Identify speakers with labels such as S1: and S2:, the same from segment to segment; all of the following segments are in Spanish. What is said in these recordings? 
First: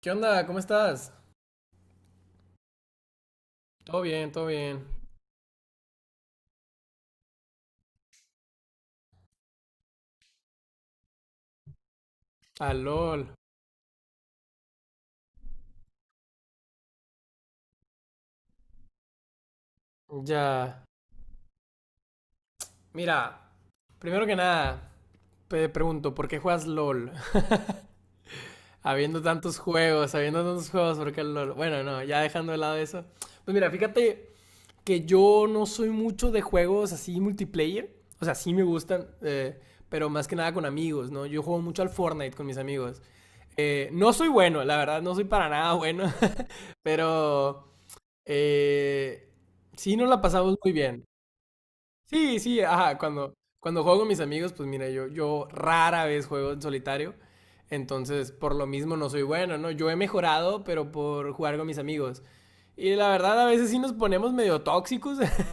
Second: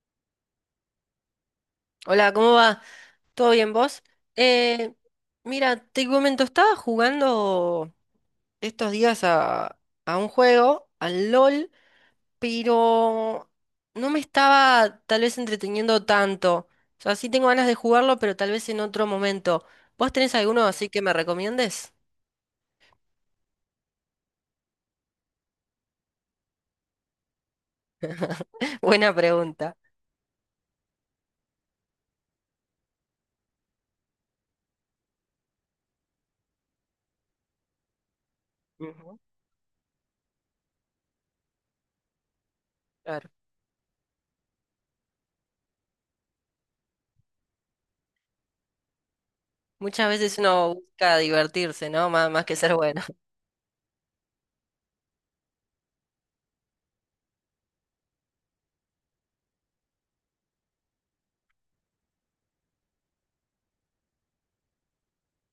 S1: ¿Qué onda? ¿Cómo estás?
S2: Hola, ¿cómo va? ¿Todo bien
S1: Todo
S2: vos?
S1: bien, todo bien.
S2: Eh, mira, te comento, estaba jugando estos días a un juego, al LOL,
S1: Ah, LOL.
S2: pero no me estaba tal vez entreteniendo tanto. O sea, sí tengo ganas de jugarlo, pero tal vez en otro momento. ¿Vos tenés alguno
S1: Ya.
S2: así que me recomiendes?
S1: Mira, primero que nada, te pregunto, ¿por qué juegas LOL?
S2: Buena pregunta.
S1: Habiendo tantos juegos, ¿por qué LOL? Bueno, no, ya dejando de lado eso. Pues mira, fíjate que yo no soy mucho de juegos así multiplayer. O sea, sí me gustan,
S2: Ujú,
S1: pero más que nada con amigos, ¿no? Yo juego mucho al Fortnite con mis amigos.
S2: claro.
S1: No soy bueno, la verdad, no soy para nada bueno, pero Eh, sí,
S2: Muchas
S1: nos la
S2: veces
S1: pasamos muy
S2: uno
S1: bien.
S2: busca divertirse, ¿no?
S1: Sí,
S2: Más que
S1: sí,
S2: ser
S1: ajá,
S2: bueno.
S1: cuando juego con mis amigos, pues mira, yo rara vez juego en solitario, entonces por lo mismo no soy bueno, ¿no? Yo he mejorado, pero por jugar con mis amigos. Y la verdad, a veces sí nos ponemos medio tóxicos,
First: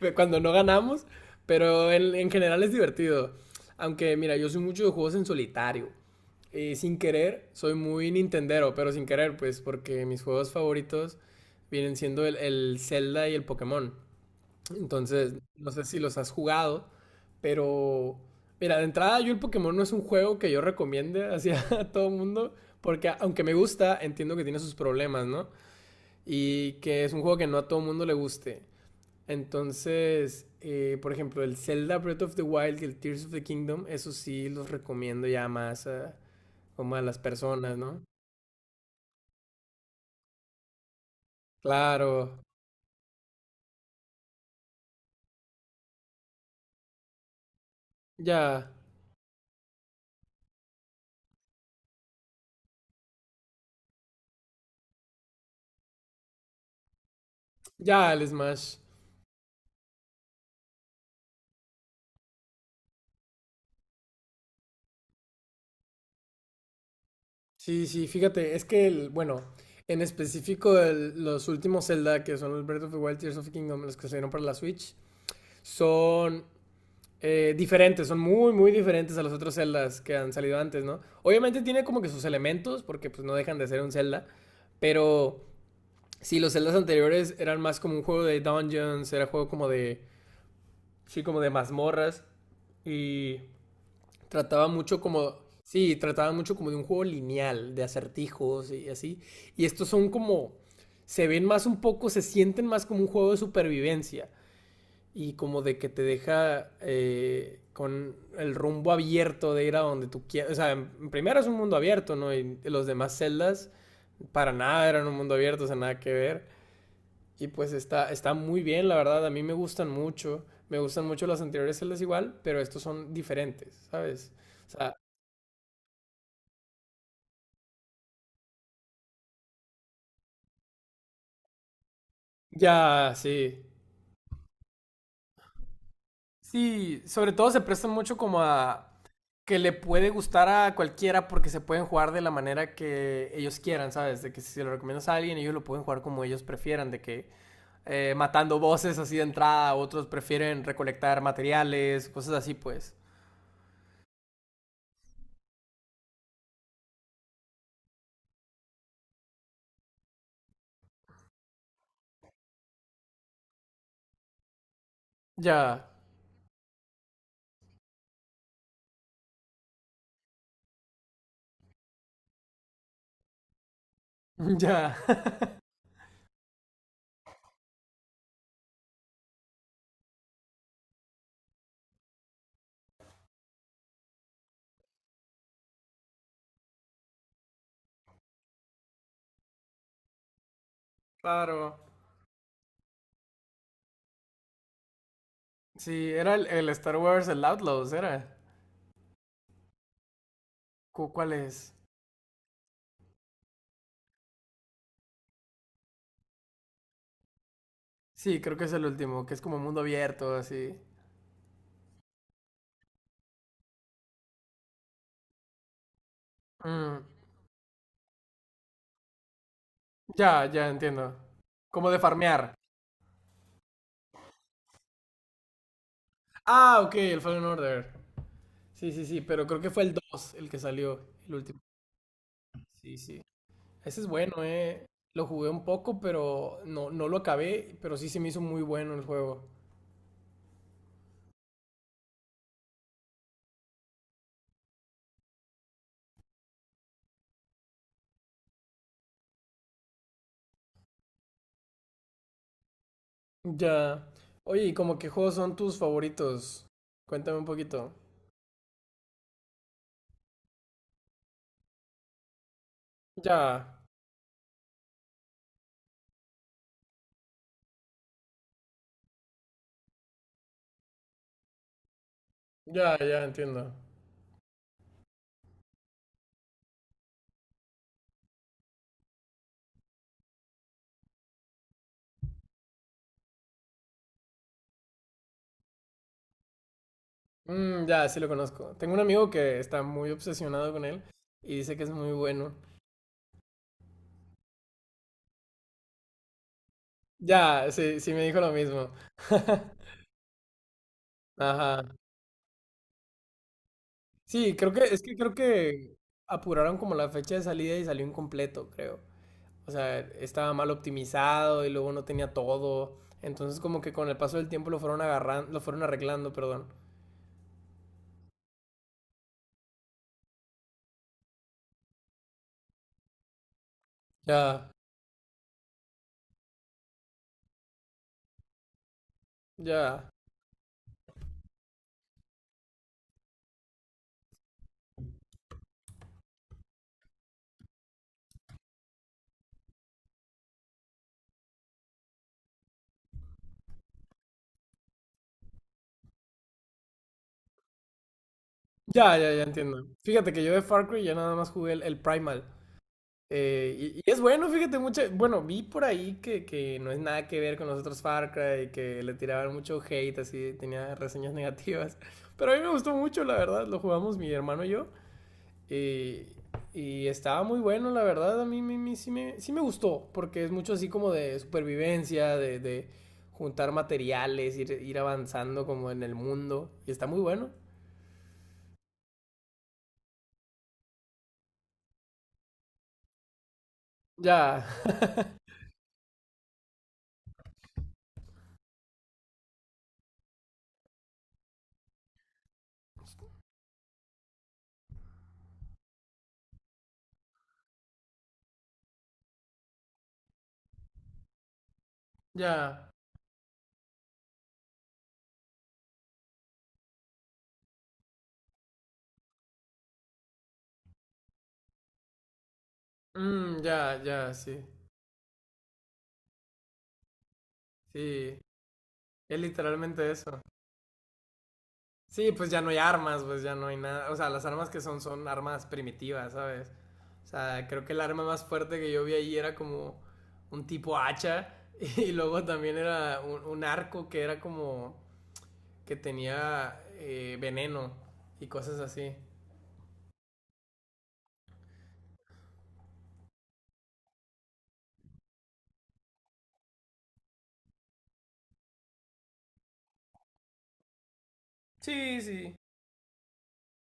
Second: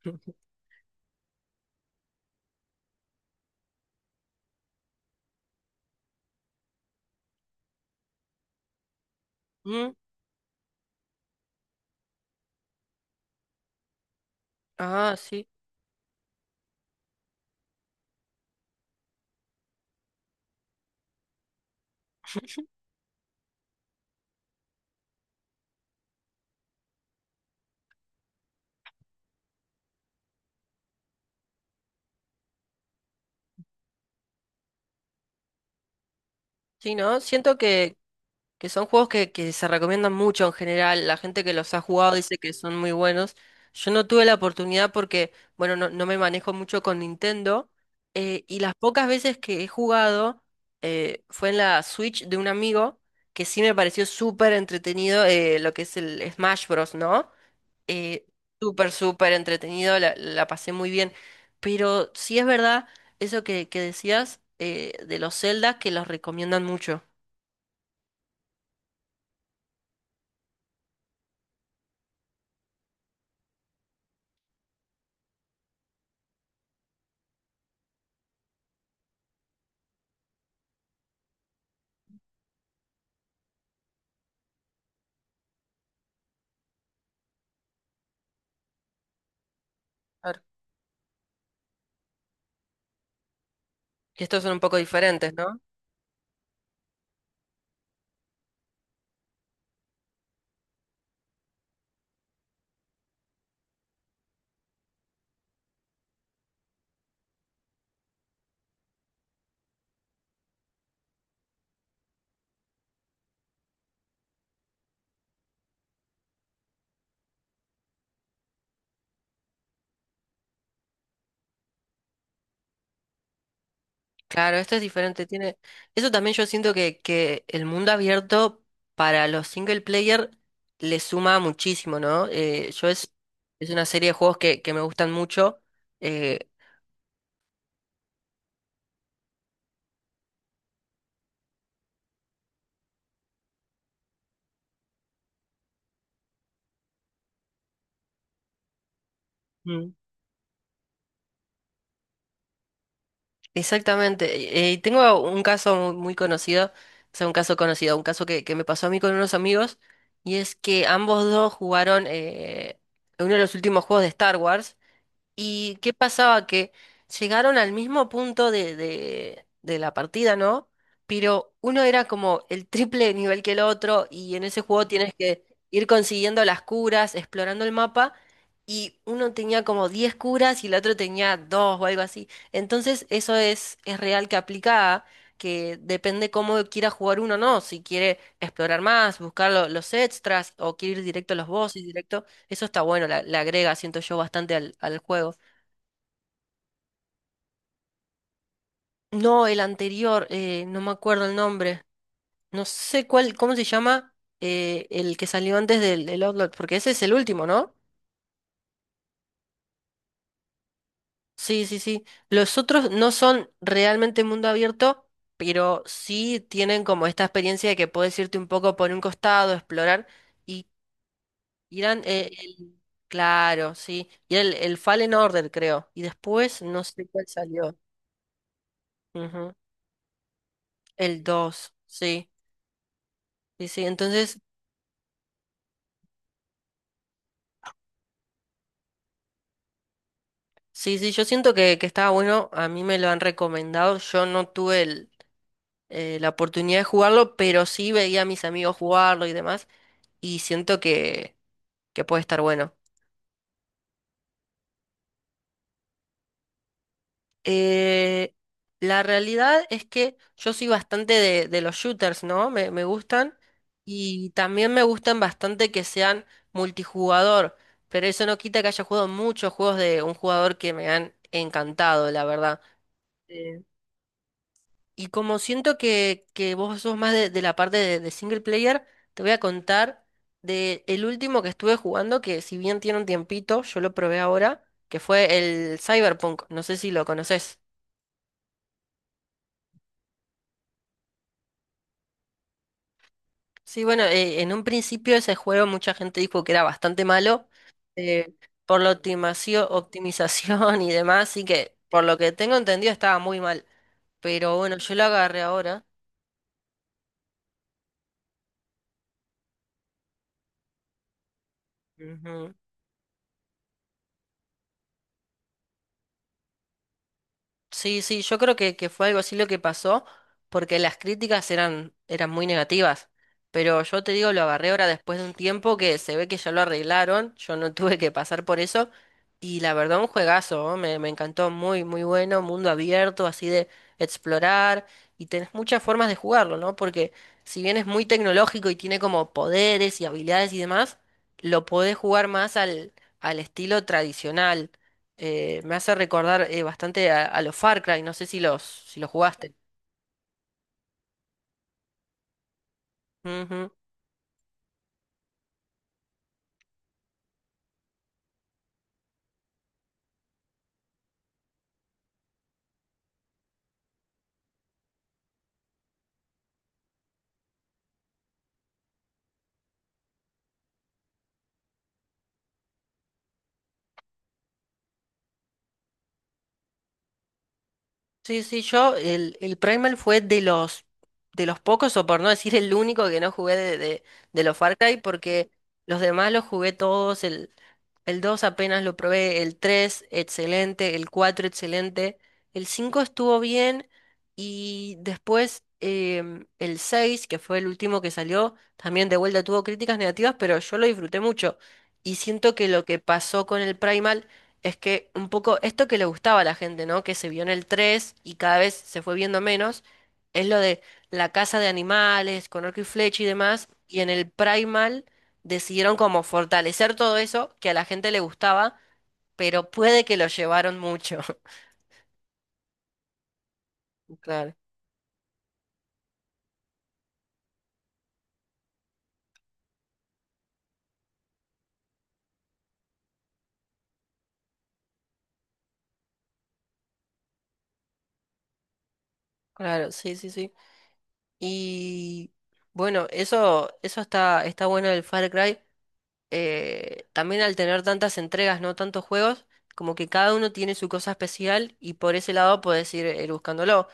S1: cuando no ganamos, pero en general es divertido. Aunque, mira, yo soy mucho de juegos en solitario. Y sin querer, soy muy Nintendero, pero sin querer, pues,
S2: Mm.
S1: porque mis juegos favoritos vienen siendo el Zelda y el Pokémon.
S2: Ah,
S1: Entonces,
S2: sí.
S1: no sé si los has jugado, pero mira, de entrada yo el Pokémon no es un juego que yo recomiende hacia a todo el mundo, porque aunque me gusta, entiendo que tiene sus problemas, ¿no? Y que es un juego que no a todo el mundo le guste. Entonces, por ejemplo, el Zelda Breath of the Wild y el Tears of the Kingdom, eso sí los recomiendo ya más a,
S2: Sí,
S1: como a las
S2: ¿no? Siento
S1: personas,
S2: que,
S1: ¿no?
S2: que son juegos que se recomiendan mucho en general. La gente que los ha jugado dice
S1: Claro,
S2: que son muy buenos. Yo no tuve la oportunidad porque, bueno, no, no me manejo mucho con Nintendo. Y
S1: ya,
S2: las pocas veces que he jugado, fue en la Switch de un amigo que sí me pareció súper entretenido, lo que es el Smash Bros, ¿no?
S1: ya
S2: Eh,
S1: el Smash.
S2: Súper, súper entretenido, la pasé muy bien. Pero sí es verdad eso que decías, de los Zelda que los recomiendan mucho.
S1: Sí, sí, fíjate, es que, el, bueno, en específico los últimos Zelda, que son el Breath of the Wild, Tears of the Kingdom, los que salieron para la Switch, son diferentes, son muy, muy diferentes a los otros Zeldas que han salido antes, ¿no? Obviamente tiene como que sus elementos, porque pues no dejan de ser un Zelda, pero sí, los Zeldas anteriores eran más como un juego de dungeons, era juego como de. Sí, como de mazmorras. Y
S2: Y estos son un
S1: trataba
S2: poco
S1: mucho
S2: diferentes,
S1: como.
S2: ¿no?
S1: Sí, trataba mucho como de un juego lineal, de acertijos y así. Y estos son como. Se ven más un poco, se sienten más como un juego de supervivencia. Y como de que te deja con el rumbo abierto de ir a donde tú quieras. O sea, en primero es un mundo abierto, ¿no? Y los demás celdas para nada eran un mundo abierto, o sea, nada que ver. Y pues está, está muy bien, la verdad, a mí me gustan mucho. Me gustan mucho las anteriores celdas igual, pero estos son diferentes, ¿sabes?
S2: Claro,
S1: O
S2: esto es
S1: sea,
S2: diferente, tiene eso también yo siento que el mundo abierto para los single player le suma muchísimo, ¿no? Yo
S1: ya,
S2: es,
S1: sí.
S2: es una serie de juegos que me gustan mucho. eh,
S1: Sí, sobre todo se prestan mucho como a que le puede gustar a cualquiera porque se pueden jugar de la manera que ellos quieran, ¿sabes? De que si se lo recomiendas a alguien, ellos lo pueden jugar como ellos prefieran, de que matando voces así de entrada,
S2: Mm.
S1: otros prefieren recolectar materiales, cosas así, pues.
S2: Exactamente. Tengo un caso muy, muy conocido, o sea, un caso conocido, un caso que me pasó a mí con unos amigos, y es que ambos dos jugaron, uno de los últimos juegos de Star Wars. ¿Y
S1: Ya,
S2: qué pasaba? Que llegaron al mismo punto de la partida, ¿no? Pero uno era como el triple de nivel que el otro, y en ese juego
S1: ya.
S2: tienes que ir consiguiendo las curas, explorando el mapa, y uno tenía como 10 curas y el otro tenía dos o algo así. Entonces eso es real que aplica, que depende cómo quiera jugar uno, ¿no? Si quiere explorar más, buscar los extras, o quiere ir directo a los
S1: Claro.
S2: bosses, directo. Eso está bueno, le agrega, siento yo, bastante al juego.
S1: Sí, era el Star Wars, el Outlaws, era.
S2: No, el anterior, no me acuerdo
S1: ¿Cuál
S2: el
S1: es?
S2: nombre. No sé cuál, ¿cómo se llama? El que salió antes del Outlaw, porque ese es el último, ¿no?
S1: Sí, creo que es el último, que es como mundo abierto, así.
S2: Sí, sí, sí. Los otros no son realmente mundo abierto, pero sí tienen
S1: Mm,
S2: como esta experiencia de que puedes irte un poco por un costado, explorar,
S1: ya,
S2: y
S1: ya entiendo. Como de
S2: irán,
S1: farmear.
S2: claro, sí. Y el Fallen Order, creo. Y después
S1: Ah,
S2: no
S1: ok,
S2: sé
S1: el
S2: cuál
S1: Fallen
S2: salió.
S1: Order. Sí, sí, sí, pero
S2: Ujú.
S1: creo que fue el 2 el que salió,
S2: El
S1: el último.
S2: 2 sí.
S1: Sí, sí.
S2: Sí, sí,
S1: Ese es
S2: entonces,
S1: bueno, eh. Lo jugué un poco, pero no, no lo acabé, pero sí se me hizo muy bueno el juego.
S2: sí, sí, yo siento que estaba bueno, a mí me lo han recomendado, yo no tuve la oportunidad de jugarlo, pero sí veía a mis amigos jugarlo y demás, y siento que puede estar bueno.
S1: Ya. Oye, ¿y como qué juegos son tus favoritos? Cuéntame un poquito.
S2: Eh, la realidad es que yo soy bastante de los shooters, ¿no? Me gustan,
S1: Ya,
S2: y también me gustan bastante que sean multijugador, pero eso no quita que haya jugado muchos juegos de un jugador que me han encantado, la verdad.
S1: ya, ya entiendo.
S2: Y como siento que vos sos más de la parte de single player, te voy a contar de el último que estuve jugando, que si bien tiene un tiempito, yo lo probé ahora, que fue el Cyberpunk. No sé si lo conoces.
S1: Mm, ya, sí lo conozco. Tengo un amigo que está muy obsesionado con él y dice que es muy bueno.
S2: Sí, bueno, en un principio ese juego mucha gente dijo que era bastante malo,
S1: Ya, sí, sí me
S2: eh,
S1: dijo lo
S2: por
S1: mismo.
S2: la optimización y demás, y que
S1: Ajá.
S2: por lo que tengo entendido estaba muy mal.
S1: Sí,
S2: Pero
S1: creo
S2: bueno,
S1: que,
S2: yo
S1: es
S2: lo
S1: que creo
S2: agarré ahora.
S1: que apuraron como la fecha de salida y salió incompleto, creo. O sea, estaba mal optimizado y luego no tenía
S2: Ujú.
S1: todo. Entonces como que con el paso del tiempo lo fueron agarrando, lo fueron arreglando, perdón.
S2: Sí, sí, yo creo que fue algo así lo que pasó, porque las críticas eran muy negativas. Pero yo te digo, lo
S1: Ya,
S2: agarré ahora después de un tiempo que se ve que ya lo arreglaron, yo no tuve que pasar por eso. Y la verdad,
S1: ya.
S2: un juegazo, ¿no? Me encantó, muy, muy bueno, mundo abierto, así de explorar. Y tenés muchas formas de jugarlo, ¿no? Porque si bien es muy tecnológico y tiene como poderes y habilidades y demás, lo podés jugar más al estilo tradicional, me hace recordar, bastante a los Far Cry, no sé si los
S1: Ya, ya, ya
S2: jugaste.
S1: entiendo. Fíjate que yo de Far Cry ya nada más jugué el Primal.
S2: Ujú.
S1: Eh, y es bueno, fíjate, mucho. Bueno, vi por ahí que no es nada que ver con los otros Far Cry, que le tiraban mucho hate, así, tenía reseñas negativas. Pero a mí me gustó mucho, la verdad. Lo jugamos mi hermano y yo. eh, y estaba muy bueno, la verdad. A mí, mí sí me gustó, porque es mucho así como de supervivencia, de juntar materiales, ir, ir avanzando como en el mundo. Y está muy bueno.
S2: Sí, sí, yo el Primal fue de los pocos, o por no decir el único que no jugué de los
S1: Ya,
S2: Far Cry, porque los demás los jugué todos. El 2 apenas lo probé, el 3 excelente, el 4 excelente, el 5 estuvo bien, y después el seis, que fue el último que salió, también de vuelta tuvo críticas negativas, pero yo lo disfruté mucho. Y siento que
S1: ya.
S2: lo que pasó con el Primal es que un poco esto que le gustaba a la gente, ¿no? Que se vio en el 3 y cada vez se fue viendo menos, es lo de la caza de animales, con arco y flecha y
S1: Mm,
S2: demás, y
S1: ya,
S2: en el
S1: ya, sí.
S2: Primal decidieron como fortalecer todo eso que a la gente le
S1: Sí.
S2: gustaba,
S1: Es
S2: pero puede
S1: literalmente
S2: que lo
S1: eso.
S2: llevaron mucho.
S1: Sí, pues ya no hay armas, pues ya no hay nada. O sea, las
S2: Claro,
S1: armas que son son armas primitivas, ¿sabes? O sea, creo que el arma más fuerte que yo vi ahí era como un tipo hacha y luego también era un arco que era como que tenía veneno y cosas así.
S2: claro, sí, sí, sí. Y bueno, eso está bueno del Far Cry. También al tener tantas entregas, no tantos juegos, como que cada uno tiene su cosa especial y por
S1: Sí,
S2: ese
S1: sí.
S2: lado puedes ir, buscándolo.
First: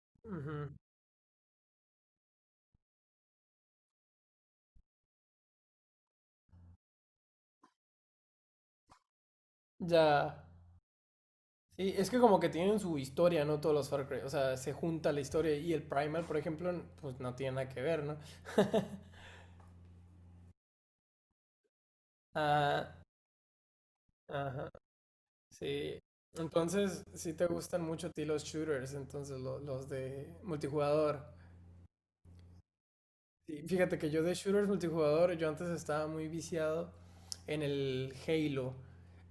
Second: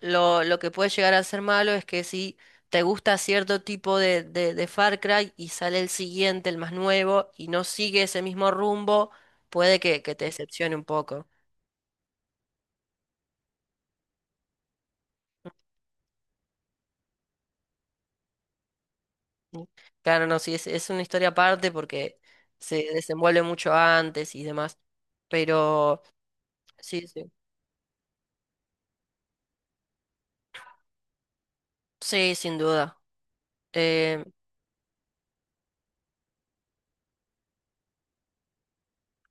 S2: Lo
S1: Ujú.
S2: que puede llegar a ser malo es que si te gusta cierto tipo de Far Cry y sale el siguiente, el más nuevo, y no sigue ese mismo rumbo, puede que te
S1: Ya.
S2: decepcione un poco.
S1: Sí, es que como que tienen su historia, ¿no? Todos los Far Cry. O sea, se junta la historia y el Primal, por ejemplo, pues no tiene nada que ver, ¿no?
S2: Mm. Claro, no, sí, es una historia aparte porque se
S1: Ah,
S2: desenvuelve mucho antes y
S1: ajá.
S2: demás.
S1: Sí.
S2: Pero
S1: Entonces,
S2: sí, sí.
S1: sí te gustan mucho a ti los shooters, entonces los de multijugador.
S2: Sí, sin duda.
S1: Sí, fíjate que yo
S2: Eh,
S1: de shooters multijugador, yo antes estaba muy viciado en el Halo.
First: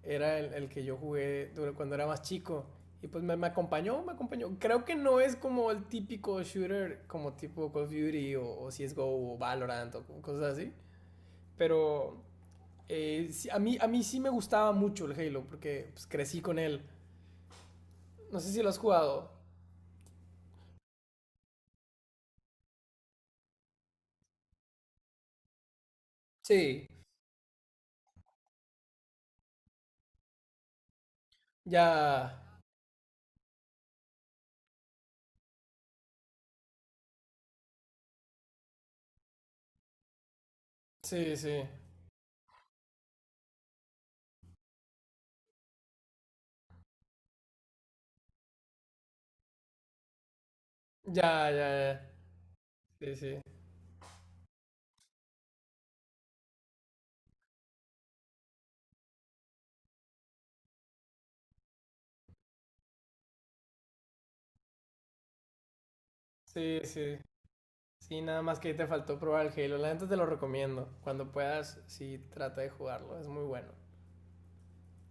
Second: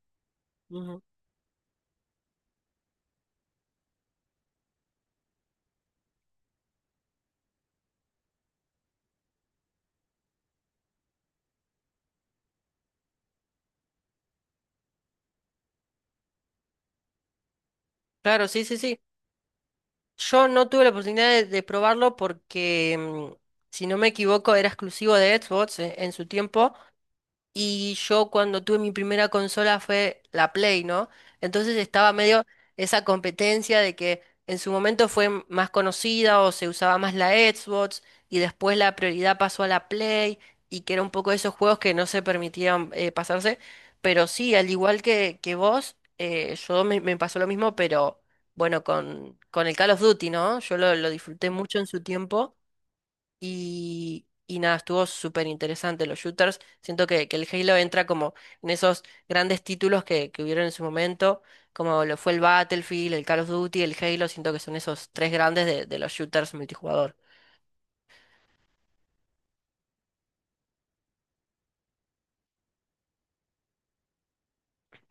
S1: Era el que yo
S2: ujú.
S1: jugué cuando era más chico. Y pues me acompañó, me acompañó. Creo que no es como el típico shooter como tipo Call of Duty o CSGO o Valorant o cosas así. Pero sí, a mí sí me gustaba mucho el Halo porque pues, crecí con él. No
S2: Claro,
S1: sé si
S2: sí,
S1: lo has
S2: sí, sí.
S1: jugado.
S2: Yo no tuve la oportunidad de probarlo porque, si no me equivoco, era exclusivo de Xbox, en su tiempo.
S1: Sí,
S2: Y yo cuando tuve mi primera consola fue la Play, ¿no? Entonces estaba
S1: ya.
S2: medio esa competencia de que en su momento fue más conocida o se usaba más la Xbox, y después la prioridad pasó a la Play, y que era un poco
S1: Sí,
S2: de esos
S1: sí.
S2: juegos que no se permitían, pasarse. Pero sí, al igual que vos, yo me pasó lo mismo, pero bueno, con el Call of Duty, ¿no? Yo lo
S1: Ya,
S2: disfruté
S1: ya,
S2: mucho en su
S1: ya.
S2: tiempo,
S1: Sí, sí.
S2: y nada, estuvo súper interesante los shooters. Siento que el Halo entra como en esos grandes títulos que hubieron en su momento, como lo fue el Battlefield, el Call of Duty, el Halo. Siento que son esos tres grandes de los shooters
S1: Sí,
S2: multijugador.
S1: sí. Sí, nada más que ahí te faltó probar el Halo. La gente te lo recomiendo. Cuando puedas, sí, trata de jugarlo. Es muy bueno.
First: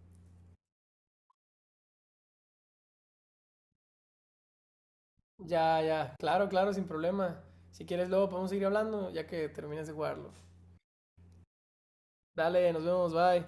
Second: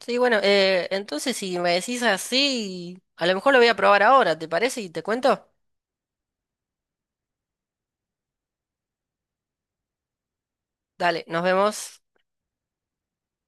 S2: Sí, bueno, entonces si me decís así, a lo mejor lo voy a probar ahora, ¿te parece? Y te cuento.
S1: Ya, ya. Claro, claro, sin problema. Si quieres, luego podemos seguir hablando ya que termines de jugarlo.
S2: Dale, nos vemos.
S1: Dale, nos vemos, bye.